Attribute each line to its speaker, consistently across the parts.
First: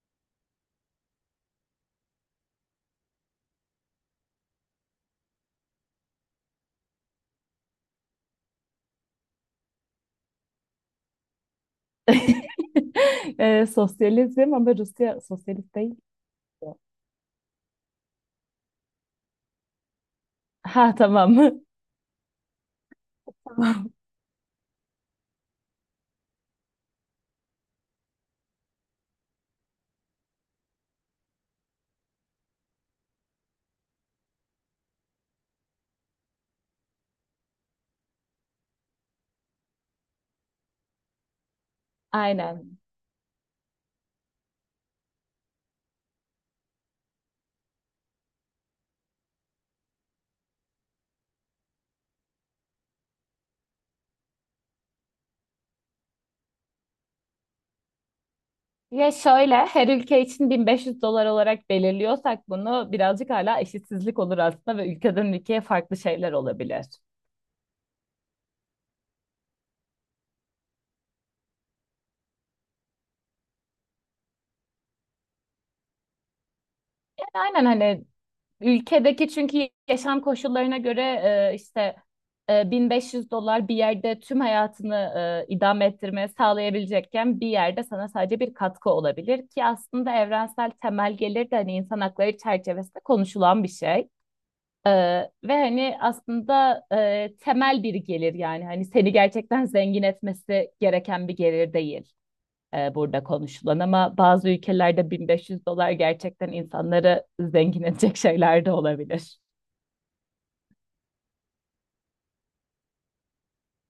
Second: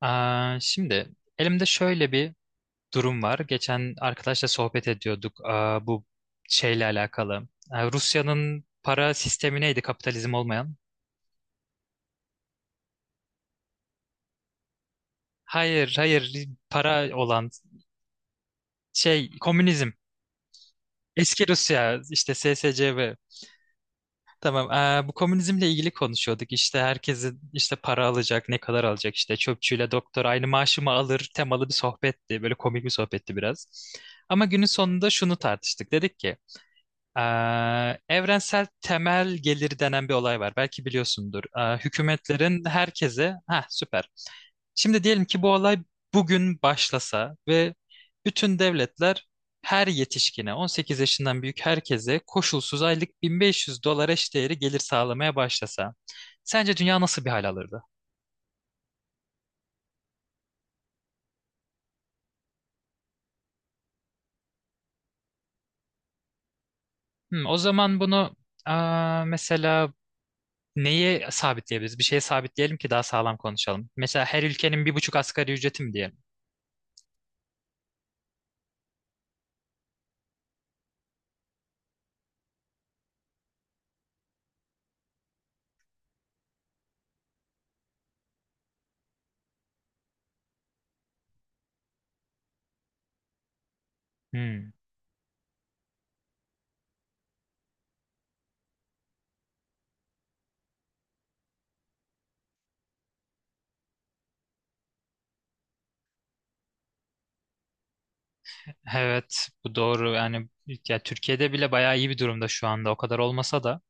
Speaker 1: Şimdi elimde şöyle bir durum var. Geçen arkadaşla sohbet ediyorduk, bu şeyle alakalı. Rusya'nın para sistemi neydi, kapitalizm olmayan?
Speaker 2: Sosyalizm ama Rusya sosyalist
Speaker 1: Hayır,
Speaker 2: değil.
Speaker 1: hayır,
Speaker 2: Ki.
Speaker 1: para olan şey komünizm.
Speaker 2: Ha tamam.
Speaker 1: Eski Rusya işte SSCB.
Speaker 2: Tamam.
Speaker 1: Tamam. Bu komünizmle ilgili konuşuyorduk. İşte herkesin işte para alacak, ne kadar alacak, işte çöpçüyle doktor aynı maaşı mı alır temalı bir sohbetti. Böyle komik bir sohbetti biraz. Ama günün sonunda şunu tartıştık. Dedik ki evrensel temel gelir denen bir olay var. Belki biliyorsundur. Hükümetlerin
Speaker 2: Aynen.
Speaker 1: herkese... Ha, süper. Şimdi diyelim ki bu olay bugün başlasa ve bütün devletler her yetişkine, 18 yaşından büyük herkese, koşulsuz aylık 1500 dolar eşdeğeri gelir sağlamaya başlasa. Sence dünya nasıl bir hal alırdı?
Speaker 2: Ya şöyle her ülke için 1500 dolar olarak belirliyorsak bunu birazcık hala eşitsizlik olur aslında ve ülkeden ülkeye farklı şeyler olabilir.
Speaker 1: O zaman bunu mesela neye sabitleyebiliriz? Bir şeye sabitleyelim ki daha sağlam konuşalım. Mesela her ülkenin bir buçuk asgari ücreti mi diyelim?
Speaker 2: Aynen hani ülkedeki çünkü yaşam koşullarına göre işte 1500 dolar bir yerde tüm hayatını idame ettirmeye sağlayabilecekken bir yerde sana sadece bir katkı olabilir ki aslında evrensel temel gelir de hani insan hakları çerçevesinde konuşulan bir şey.
Speaker 1: Hmm.
Speaker 2: E, ve hani aslında temel bir gelir yani hani seni gerçekten zengin etmesi gereken bir gelir değil burada konuşulan ama bazı ülkelerde 1500 dolar gerçekten insanları zengin edecek şeyler de olabilir.
Speaker 1: Evet, bu doğru. Yani ya, Türkiye'de bile bayağı iyi bir durumda şu anda. O kadar olmasa da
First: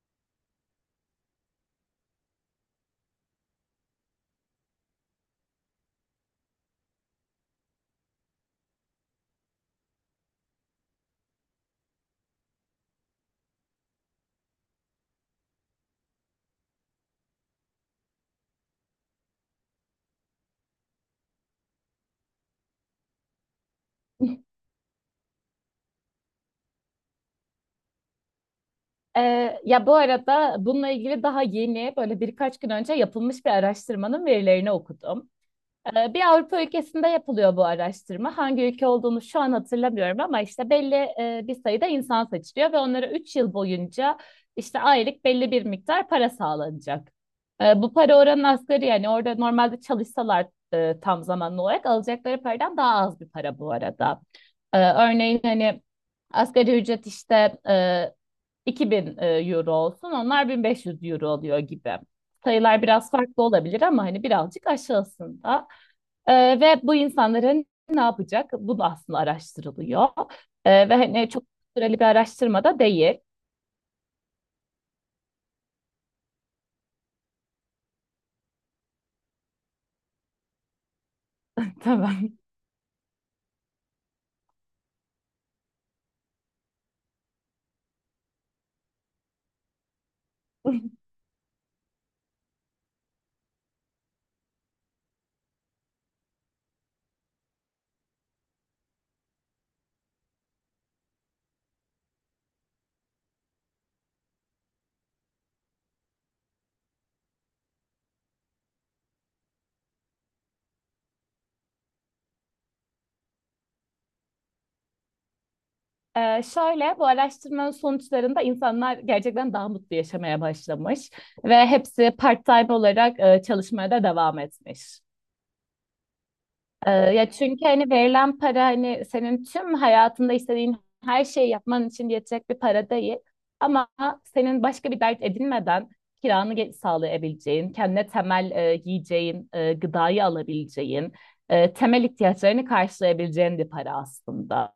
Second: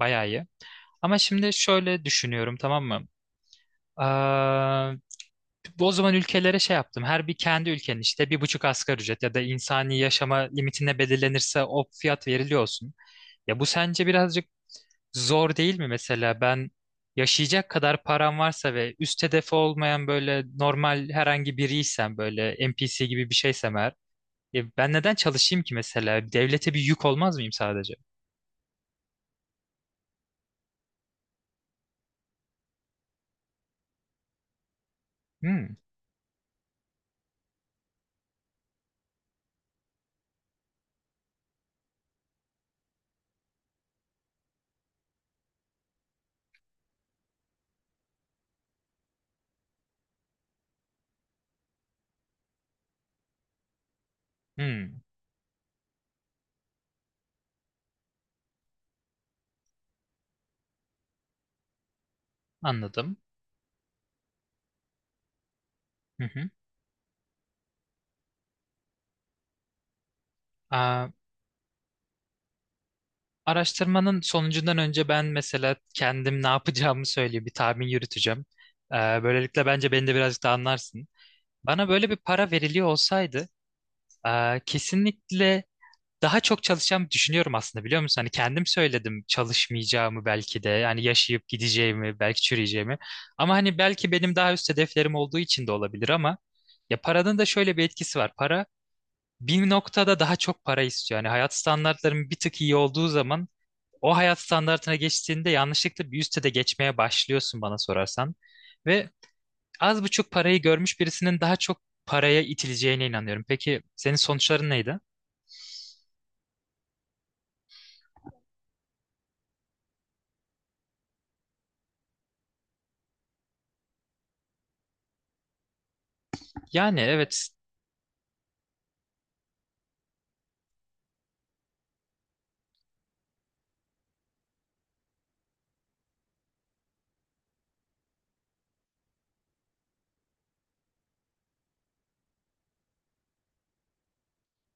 Speaker 1: bayağı iyi. Ama şimdi şöyle düşünüyorum, tamam mı? Aa, Bu o zaman ülkelere şey yaptım. Her bir kendi ülkenin işte bir buçuk asgari ücret ya da insani yaşama limitine belirlenirse o fiyat veriliyor olsun. Ya bu sence birazcık zor değil mi mesela? Ben yaşayacak kadar param varsa ve üst hedefi olmayan, böyle normal herhangi biriysem, böyle NPC gibi bir şeysem eğer, ya ben neden çalışayım ki mesela? Devlete bir yük olmaz mıyım sadece?
Speaker 2: E, ya bu arada bununla ilgili daha yeni böyle birkaç gün önce yapılmış bir araştırmanın verilerini okudum.
Speaker 1: Hmm,
Speaker 2: Bir Avrupa ülkesinde yapılıyor bu araştırma. Hangi ülke olduğunu şu an hatırlamıyorum ama işte belli bir sayıda insan seçiliyor ve onlara 3 yıl boyunca işte aylık belli bir miktar para sağlanacak. Bu para oranın asgari yani orada normalde çalışsalar tam zamanlı olarak alacakları paradan daha az bir para bu arada.
Speaker 1: hmm,
Speaker 2: Örneğin hani asgari ücret işte 2000 euro olsun onlar 1500 euro oluyor gibi sayılar biraz
Speaker 1: anladım.
Speaker 2: farklı olabilir ama hani birazcık aşağısında.
Speaker 1: Hı hı.
Speaker 2: Ve bu insanların ne yapacak? Bu da aslında araştırılıyor. Ve
Speaker 1: Aa,
Speaker 2: hani çok süreli bir araştırma da değil.
Speaker 1: Araştırmanın sonucundan önce ben mesela kendim ne yapacağımı söyleyeyim, bir tahmin yürüteceğim. Ee, Böylelikle bence beni de birazcık da anlarsın. Bana böyle bir
Speaker 2: Tamam.
Speaker 1: para veriliyor olsaydı, kesinlikle daha çok çalışacağımı düşünüyorum aslında, biliyor musun? Hani kendim söyledim çalışmayacağımı, belki de yani yaşayıp gideceğimi, belki çürüyeceğimi, ama hani belki benim daha üst hedeflerim olduğu için de olabilir. Ama ya paranın da şöyle bir etkisi var. Para bir noktada daha çok para istiyor. Yani hayat standartların bir tık iyi olduğu zaman, o hayat standartına geçtiğinde yanlışlıkla bir üste de geçmeye başlıyorsun bana sorarsan. Ve az buçuk parayı görmüş birisinin daha çok paraya itileceğine inanıyorum. Peki senin sonuçların neydi?
Speaker 2: Şöyle bu araştırmanın sonuçlarında insanlar gerçekten daha mutlu yaşamaya başlamış ve hepsi part-time olarak çalışmaya da devam etmiş.
Speaker 1: Yani,
Speaker 2: Ya
Speaker 1: evet.
Speaker 2: çünkü hani verilen para hani senin tüm hayatında istediğin her şeyi yapman için yetecek bir para değil. Ama senin başka bir dert edinmeden kiranı sağlayabileceğin, kendine temel giyeceğin, gıdayı alabileceğin, temel ihtiyaçlarını karşılayabileceğin bir para aslında.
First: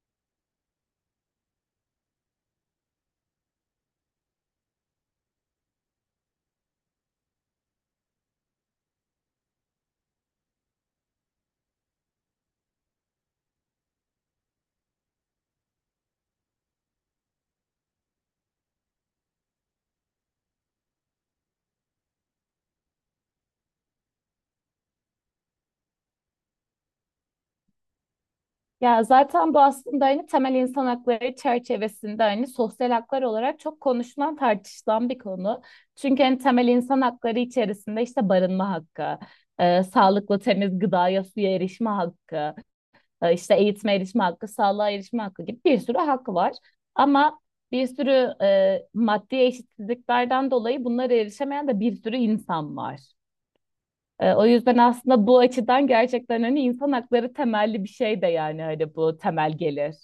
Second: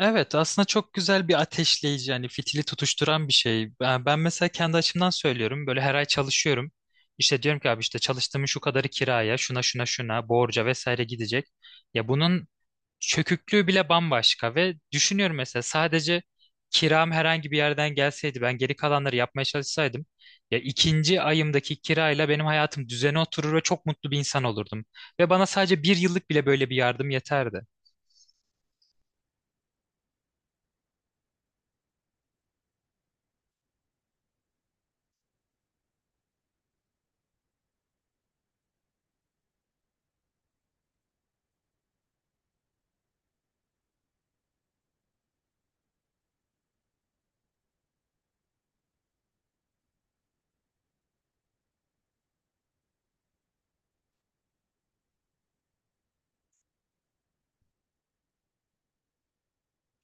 Speaker 1: Evet, aslında çok güzel bir ateşleyici, yani fitili tutuşturan bir şey. Ben mesela kendi açımdan söylüyorum, böyle her ay çalışıyorum. İşte diyorum ki, abi işte çalıştığımın şu kadarı kiraya, şuna, şuna, şuna, borca vesaire gidecek. Ya bunun çöküklüğü bile bambaşka. Ve düşünüyorum, mesela sadece kiram herhangi bir yerden gelseydi, ben geri kalanları yapmaya çalışsaydım, ya ikinci ayımdaki kirayla benim hayatım düzene oturur ve çok mutlu bir insan olurdum. Ve bana sadece bir yıllık bile böyle bir yardım yeterdi.
Speaker 2: Ya zaten bu aslında hani temel insan hakları çerçevesinde hani sosyal haklar olarak çok konuşulan tartışılan bir konu. Çünkü hani temel insan hakları içerisinde işte barınma hakkı, sağlıklı temiz gıdaya suya erişme hakkı, işte eğitime erişme hakkı, sağlığa erişme hakkı gibi bir sürü hak var. Ama bir sürü maddi eşitsizliklerden dolayı bunlara erişemeyen de bir sürü insan var. O yüzden aslında bu açıdan gerçekten hani insan hakları temelli bir şey de yani hani bu temel gelir.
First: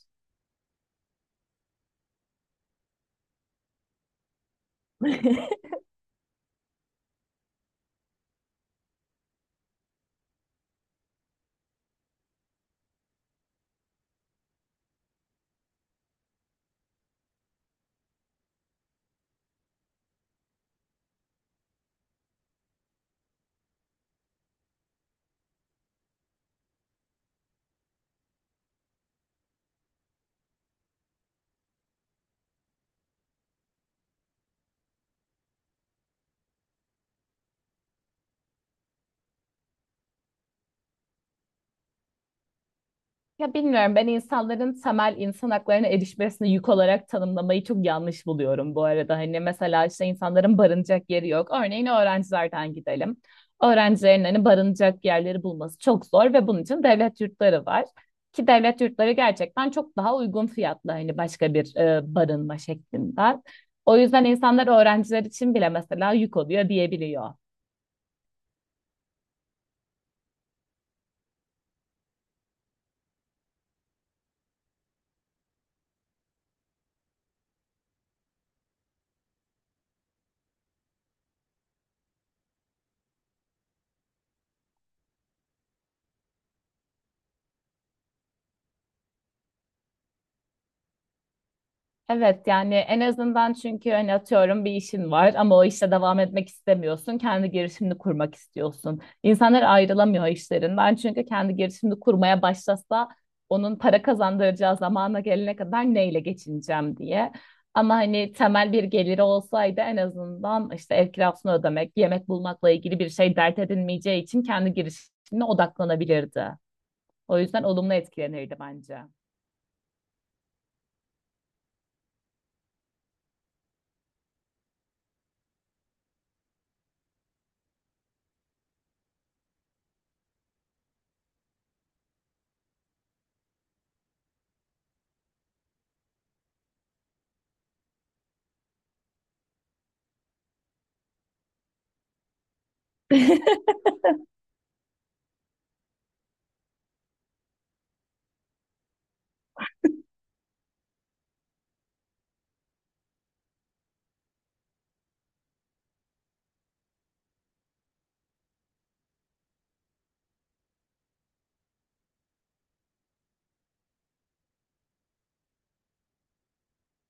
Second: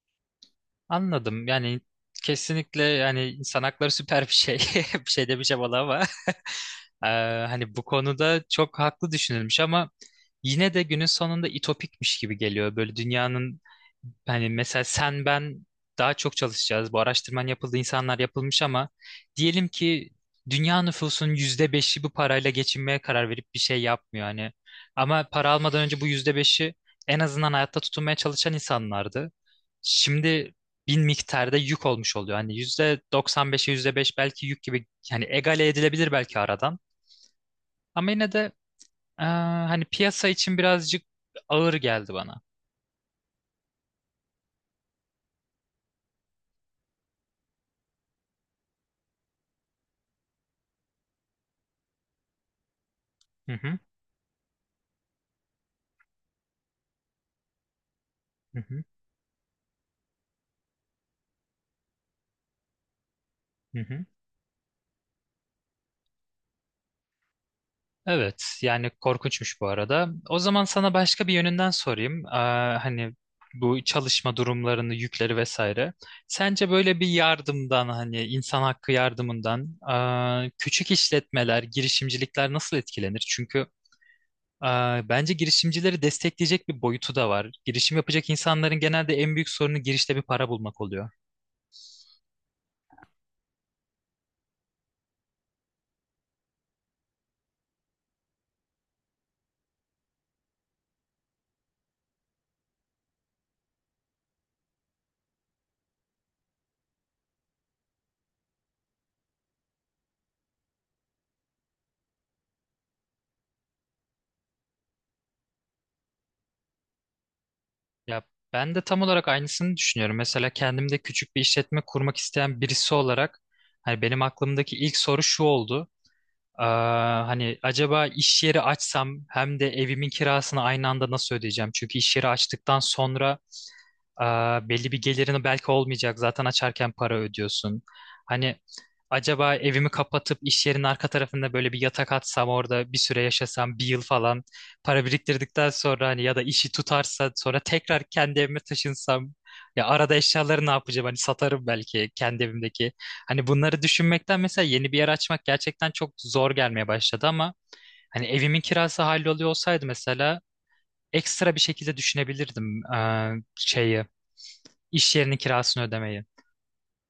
Speaker 1: Anladım. Yani kesinlikle, yani insan hakları süper bir şey, bir şey demeyeceğim ona, ama Ee, hani bu konuda çok haklı düşünülmüş, ama yine de günün sonunda itopikmiş gibi geliyor. Böyle dünyanın, hani mesela sen ben daha çok çalışacağız. Bu araştırman yapıldı, insanlar yapılmış, ama diyelim ki dünya nüfusunun %5'i bu parayla geçinmeye karar verip bir şey yapmıyor hani. Ama para almadan önce bu %5'i en azından hayatta tutunmaya çalışan insanlardı. Şimdi bin miktarda yük olmuş oluyor. Hani yüzde 95'e yüzde beş belki yük gibi, yani egale edilebilir belki aradan. Ama yine de eee, hani piyasa için birazcık ağır geldi bana.
Speaker 2: Ya bilmiyorum ben insanların temel insan haklarına erişmesini yük olarak tanımlamayı çok yanlış buluyorum bu arada. Hani mesela işte insanların barınacak yeri yok. Örneğin öğrencilerden gidelim.
Speaker 1: Hı hı,
Speaker 2: Öğrencilerin hani barınacak yerleri bulması çok zor ve bunun için devlet yurtları var. Ki
Speaker 1: hı
Speaker 2: devlet
Speaker 1: hı,
Speaker 2: yurtları gerçekten çok daha uygun fiyatlı hani başka bir barınma şeklinde.
Speaker 1: hı
Speaker 2: O
Speaker 1: hı.
Speaker 2: yüzden insanlar öğrenciler için bile mesela yük oluyor diyebiliyor.
Speaker 1: Evet, yani korkunçmuş bu arada. O zaman sana başka bir yönünden sorayım. Hani bu çalışma durumlarını, yükleri vesaire. Sence böyle bir yardımdan, hani insan hakkı yardımından, küçük işletmeler, girişimcilikler nasıl etkilenir? Çünkü bence girişimcileri destekleyecek bir boyutu da var. Girişim yapacak insanların genelde en büyük sorunu girişte bir para bulmak oluyor.
Speaker 2: Evet yani en azından çünkü hani atıyorum bir işin var ama o işe devam etmek istemiyorsun. Kendi girişimini kurmak istiyorsun. İnsanlar ayrılamıyor işlerinden çünkü kendi girişimini kurmaya başlasa onun para kazandıracağı zamana gelene kadar neyle geçineceğim diye. Ama hani temel bir geliri olsaydı en azından işte ev kirasını ödemek, yemek bulmakla ilgili bir şey dert edinmeyeceği için kendi girişimine odaklanabilirdi. O yüzden olumlu
Speaker 1: Ya
Speaker 2: etkilenirdi
Speaker 1: ben de
Speaker 2: bence.
Speaker 1: tam olarak aynısını düşünüyorum. Mesela kendimde küçük bir işletme kurmak isteyen birisi olarak, hani benim aklımdaki ilk soru şu oldu. Hani acaba iş yeri açsam hem de evimin kirasını aynı anda nasıl ödeyeceğim? Çünkü iş yeri açtıktan sonra belli bir gelirini belki olmayacak. Zaten açarken para ödüyorsun. Hani acaba evimi kapatıp iş yerinin arka tarafında böyle bir yatak atsam, orada bir süre yaşasam, bir yıl falan para biriktirdikten sonra, hani ya da işi tutarsa sonra tekrar kendi evime taşınsam, ya arada eşyaları ne yapacağım, hani satarım belki kendi evimdeki. Hani bunları düşünmekten mesela yeni bir yer açmak gerçekten çok zor gelmeye başladı. Ama hani evimin kirası halloluyor olsaydı, mesela ekstra bir şekilde düşünebilirdim şeyi, iş yerinin kirasını ödemeyi.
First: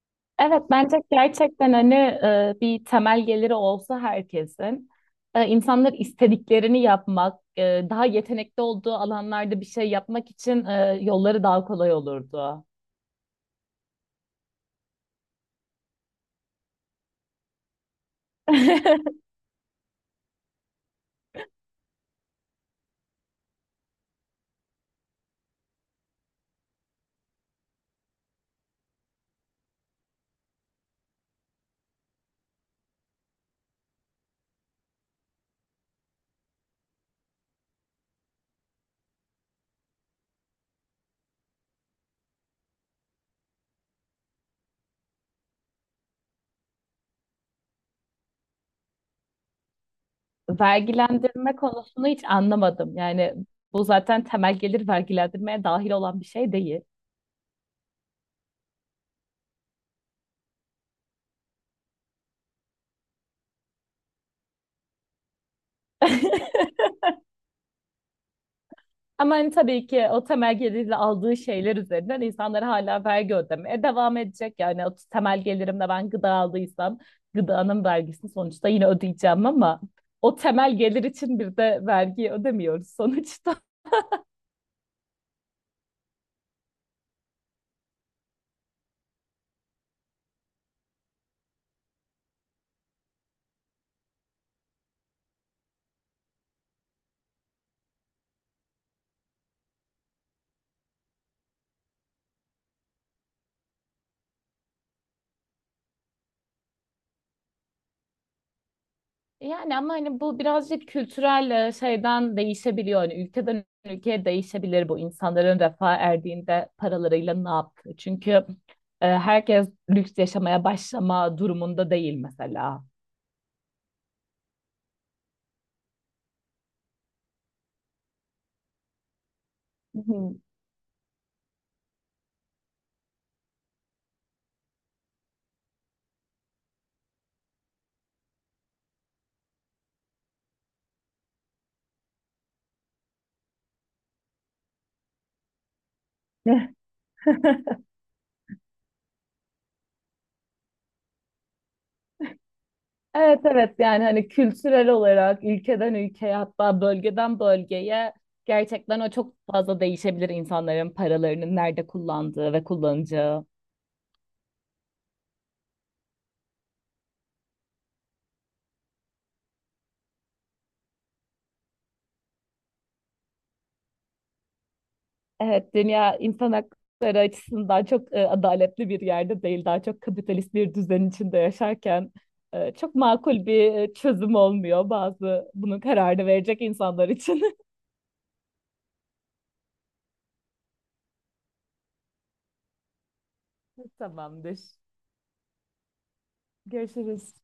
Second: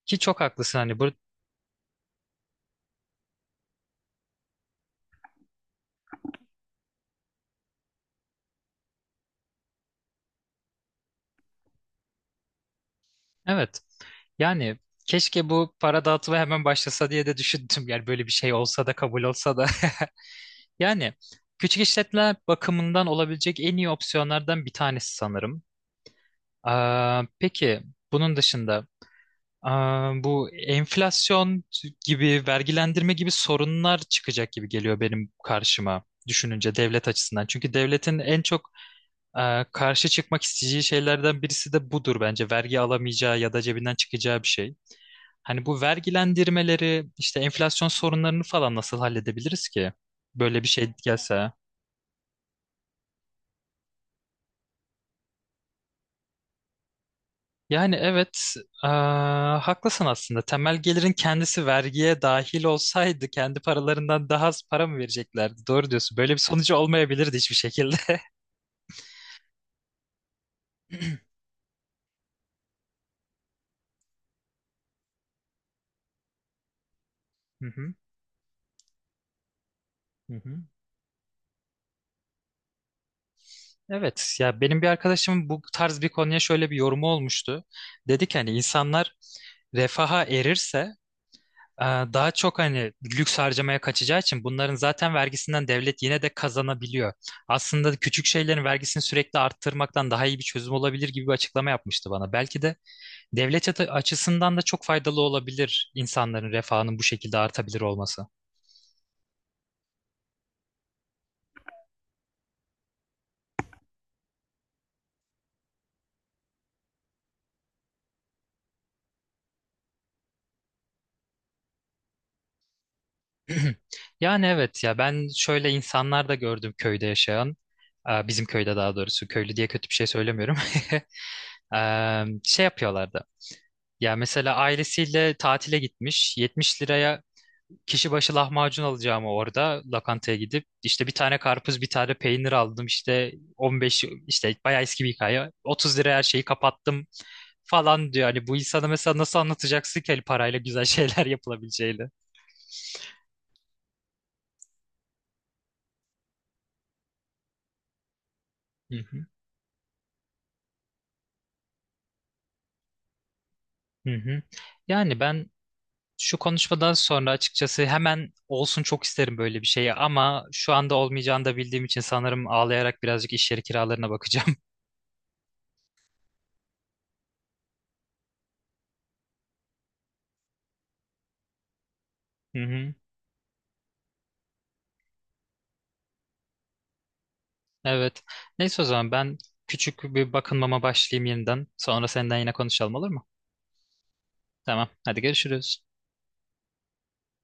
Speaker 1: Ki çok
Speaker 2: Evet
Speaker 1: haklısın
Speaker 2: bence
Speaker 1: hani bu.
Speaker 2: gerçekten hani bir temel geliri olsa herkesin insanlar istediklerini yapmak, daha yetenekli olduğu alanlarda bir şey yapmak için yolları daha kolay olurdu.
Speaker 1: Evet. Yani keşke bu para dağıtımı hemen başlasa diye de düşündüm. Yani böyle bir şey olsa da, kabul olsa da. Yani küçük işletmeler bakımından olabilecek en iyi opsiyonlardan bir tanesi sanırım. Peki bunun dışında bu enflasyon gibi, vergilendirme gibi sorunlar çıkacak gibi geliyor benim karşıma düşününce, devlet açısından. Çünkü devletin en çok karşı çıkmak isteyeceği şeylerden birisi de budur bence. Vergi alamayacağı ya da cebinden çıkacağı bir şey. Hani bu vergilendirmeleri, işte enflasyon sorunlarını falan nasıl halledebiliriz ki? Böyle bir şey gelse.
Speaker 2: Vergilendirme konusunu hiç anlamadım. Yani bu zaten temel gelir vergilendirmeye dahil olan bir şey değil.
Speaker 1: Yani evet, ee, haklısın aslında. Temel gelirin kendisi vergiye dahil olsaydı kendi paralarından daha az para mı vereceklerdi? Doğru diyorsun. Böyle bir sonucu olmayabilirdi hiçbir şekilde.
Speaker 2: Ama hani tabii ki o temel gelirle aldığı şeyler üzerinden insanlar hala vergi ödemeye devam edecek. Yani o temel gelirimle ben gıda aldıysam
Speaker 1: Hı
Speaker 2: gıdanın
Speaker 1: hı,
Speaker 2: vergisini sonuçta yine ödeyeceğim ama
Speaker 1: hı
Speaker 2: o
Speaker 1: hı.
Speaker 2: temel gelir için bir de vergi ödemiyoruz sonuçta.
Speaker 1: Evet, ya benim bir arkadaşımın bu tarz bir konuya şöyle bir yorumu olmuştu. Dedi ki hani, insanlar refaha erirse, daha çok hani lüks harcamaya kaçacağı için bunların zaten vergisinden devlet yine de kazanabiliyor. Aslında küçük şeylerin vergisini sürekli arttırmaktan daha iyi bir çözüm olabilir gibi bir açıklama yapmıştı bana. Belki de devlet açısından da çok faydalı olabilir insanların refahının bu şekilde artabilir olması.
Speaker 2: Yani ama hani bu birazcık kültürel şeyden değişebiliyor. Hani ülkeden ülkeye değişebilir bu insanların refah erdiğinde paralarıyla ne yaptığı. Çünkü herkes lüks yaşamaya başlama durumunda değil mesela.
Speaker 1: Yani evet, ya ben şöyle insanlar da gördüm köyde yaşayan. Bizim köyde, daha doğrusu, köylü diye kötü bir
Speaker 2: Hı
Speaker 1: şey
Speaker 2: hı.
Speaker 1: söylemiyorum. E, Şey yapıyorlardı. Ya mesela ailesiyle tatile gitmiş. 70 liraya kişi başı lahmacun alacağımı orada lokantaya gidip işte bir tane karpuz, bir tane peynir aldım, işte 15, işte bayağı eski bir hikaye. 30 liraya her şeyi kapattım falan diyor. Hani bu insana mesela nasıl anlatacaksın ki hani parayla güzel şeyler yapılabileceğini?
Speaker 2: Evet evet yani hani kültürel olarak ülkeden ülkeye hatta bölgeden bölgeye
Speaker 1: Hı
Speaker 2: gerçekten o
Speaker 1: hı,
Speaker 2: çok fazla değişebilir insanların paralarının nerede kullandığı ve kullanacağı.
Speaker 1: hı hı. Yani ben şu konuşmadan sonra açıkçası hemen olsun çok isterim böyle bir şey, ama şu anda olmayacağını da bildiğim için sanırım ağlayarak birazcık iş yeri kiralarına bakacağım.
Speaker 2: Evet dünya insan hakları açısından çok adaletli bir yerde değil daha çok kapitalist bir düzen içinde yaşarken çok makul bir çözüm olmuyor bazı bunun kararını verecek insanlar için.
Speaker 1: Evet. Neyse, o zaman ben küçük bir bakınmama başlayayım yeniden. Sonra senden yine konuşalım, olur mu?
Speaker 2: Tamamdır.
Speaker 1: Tamam. Hadi görüşürüz.
Speaker 2: Görüşürüz.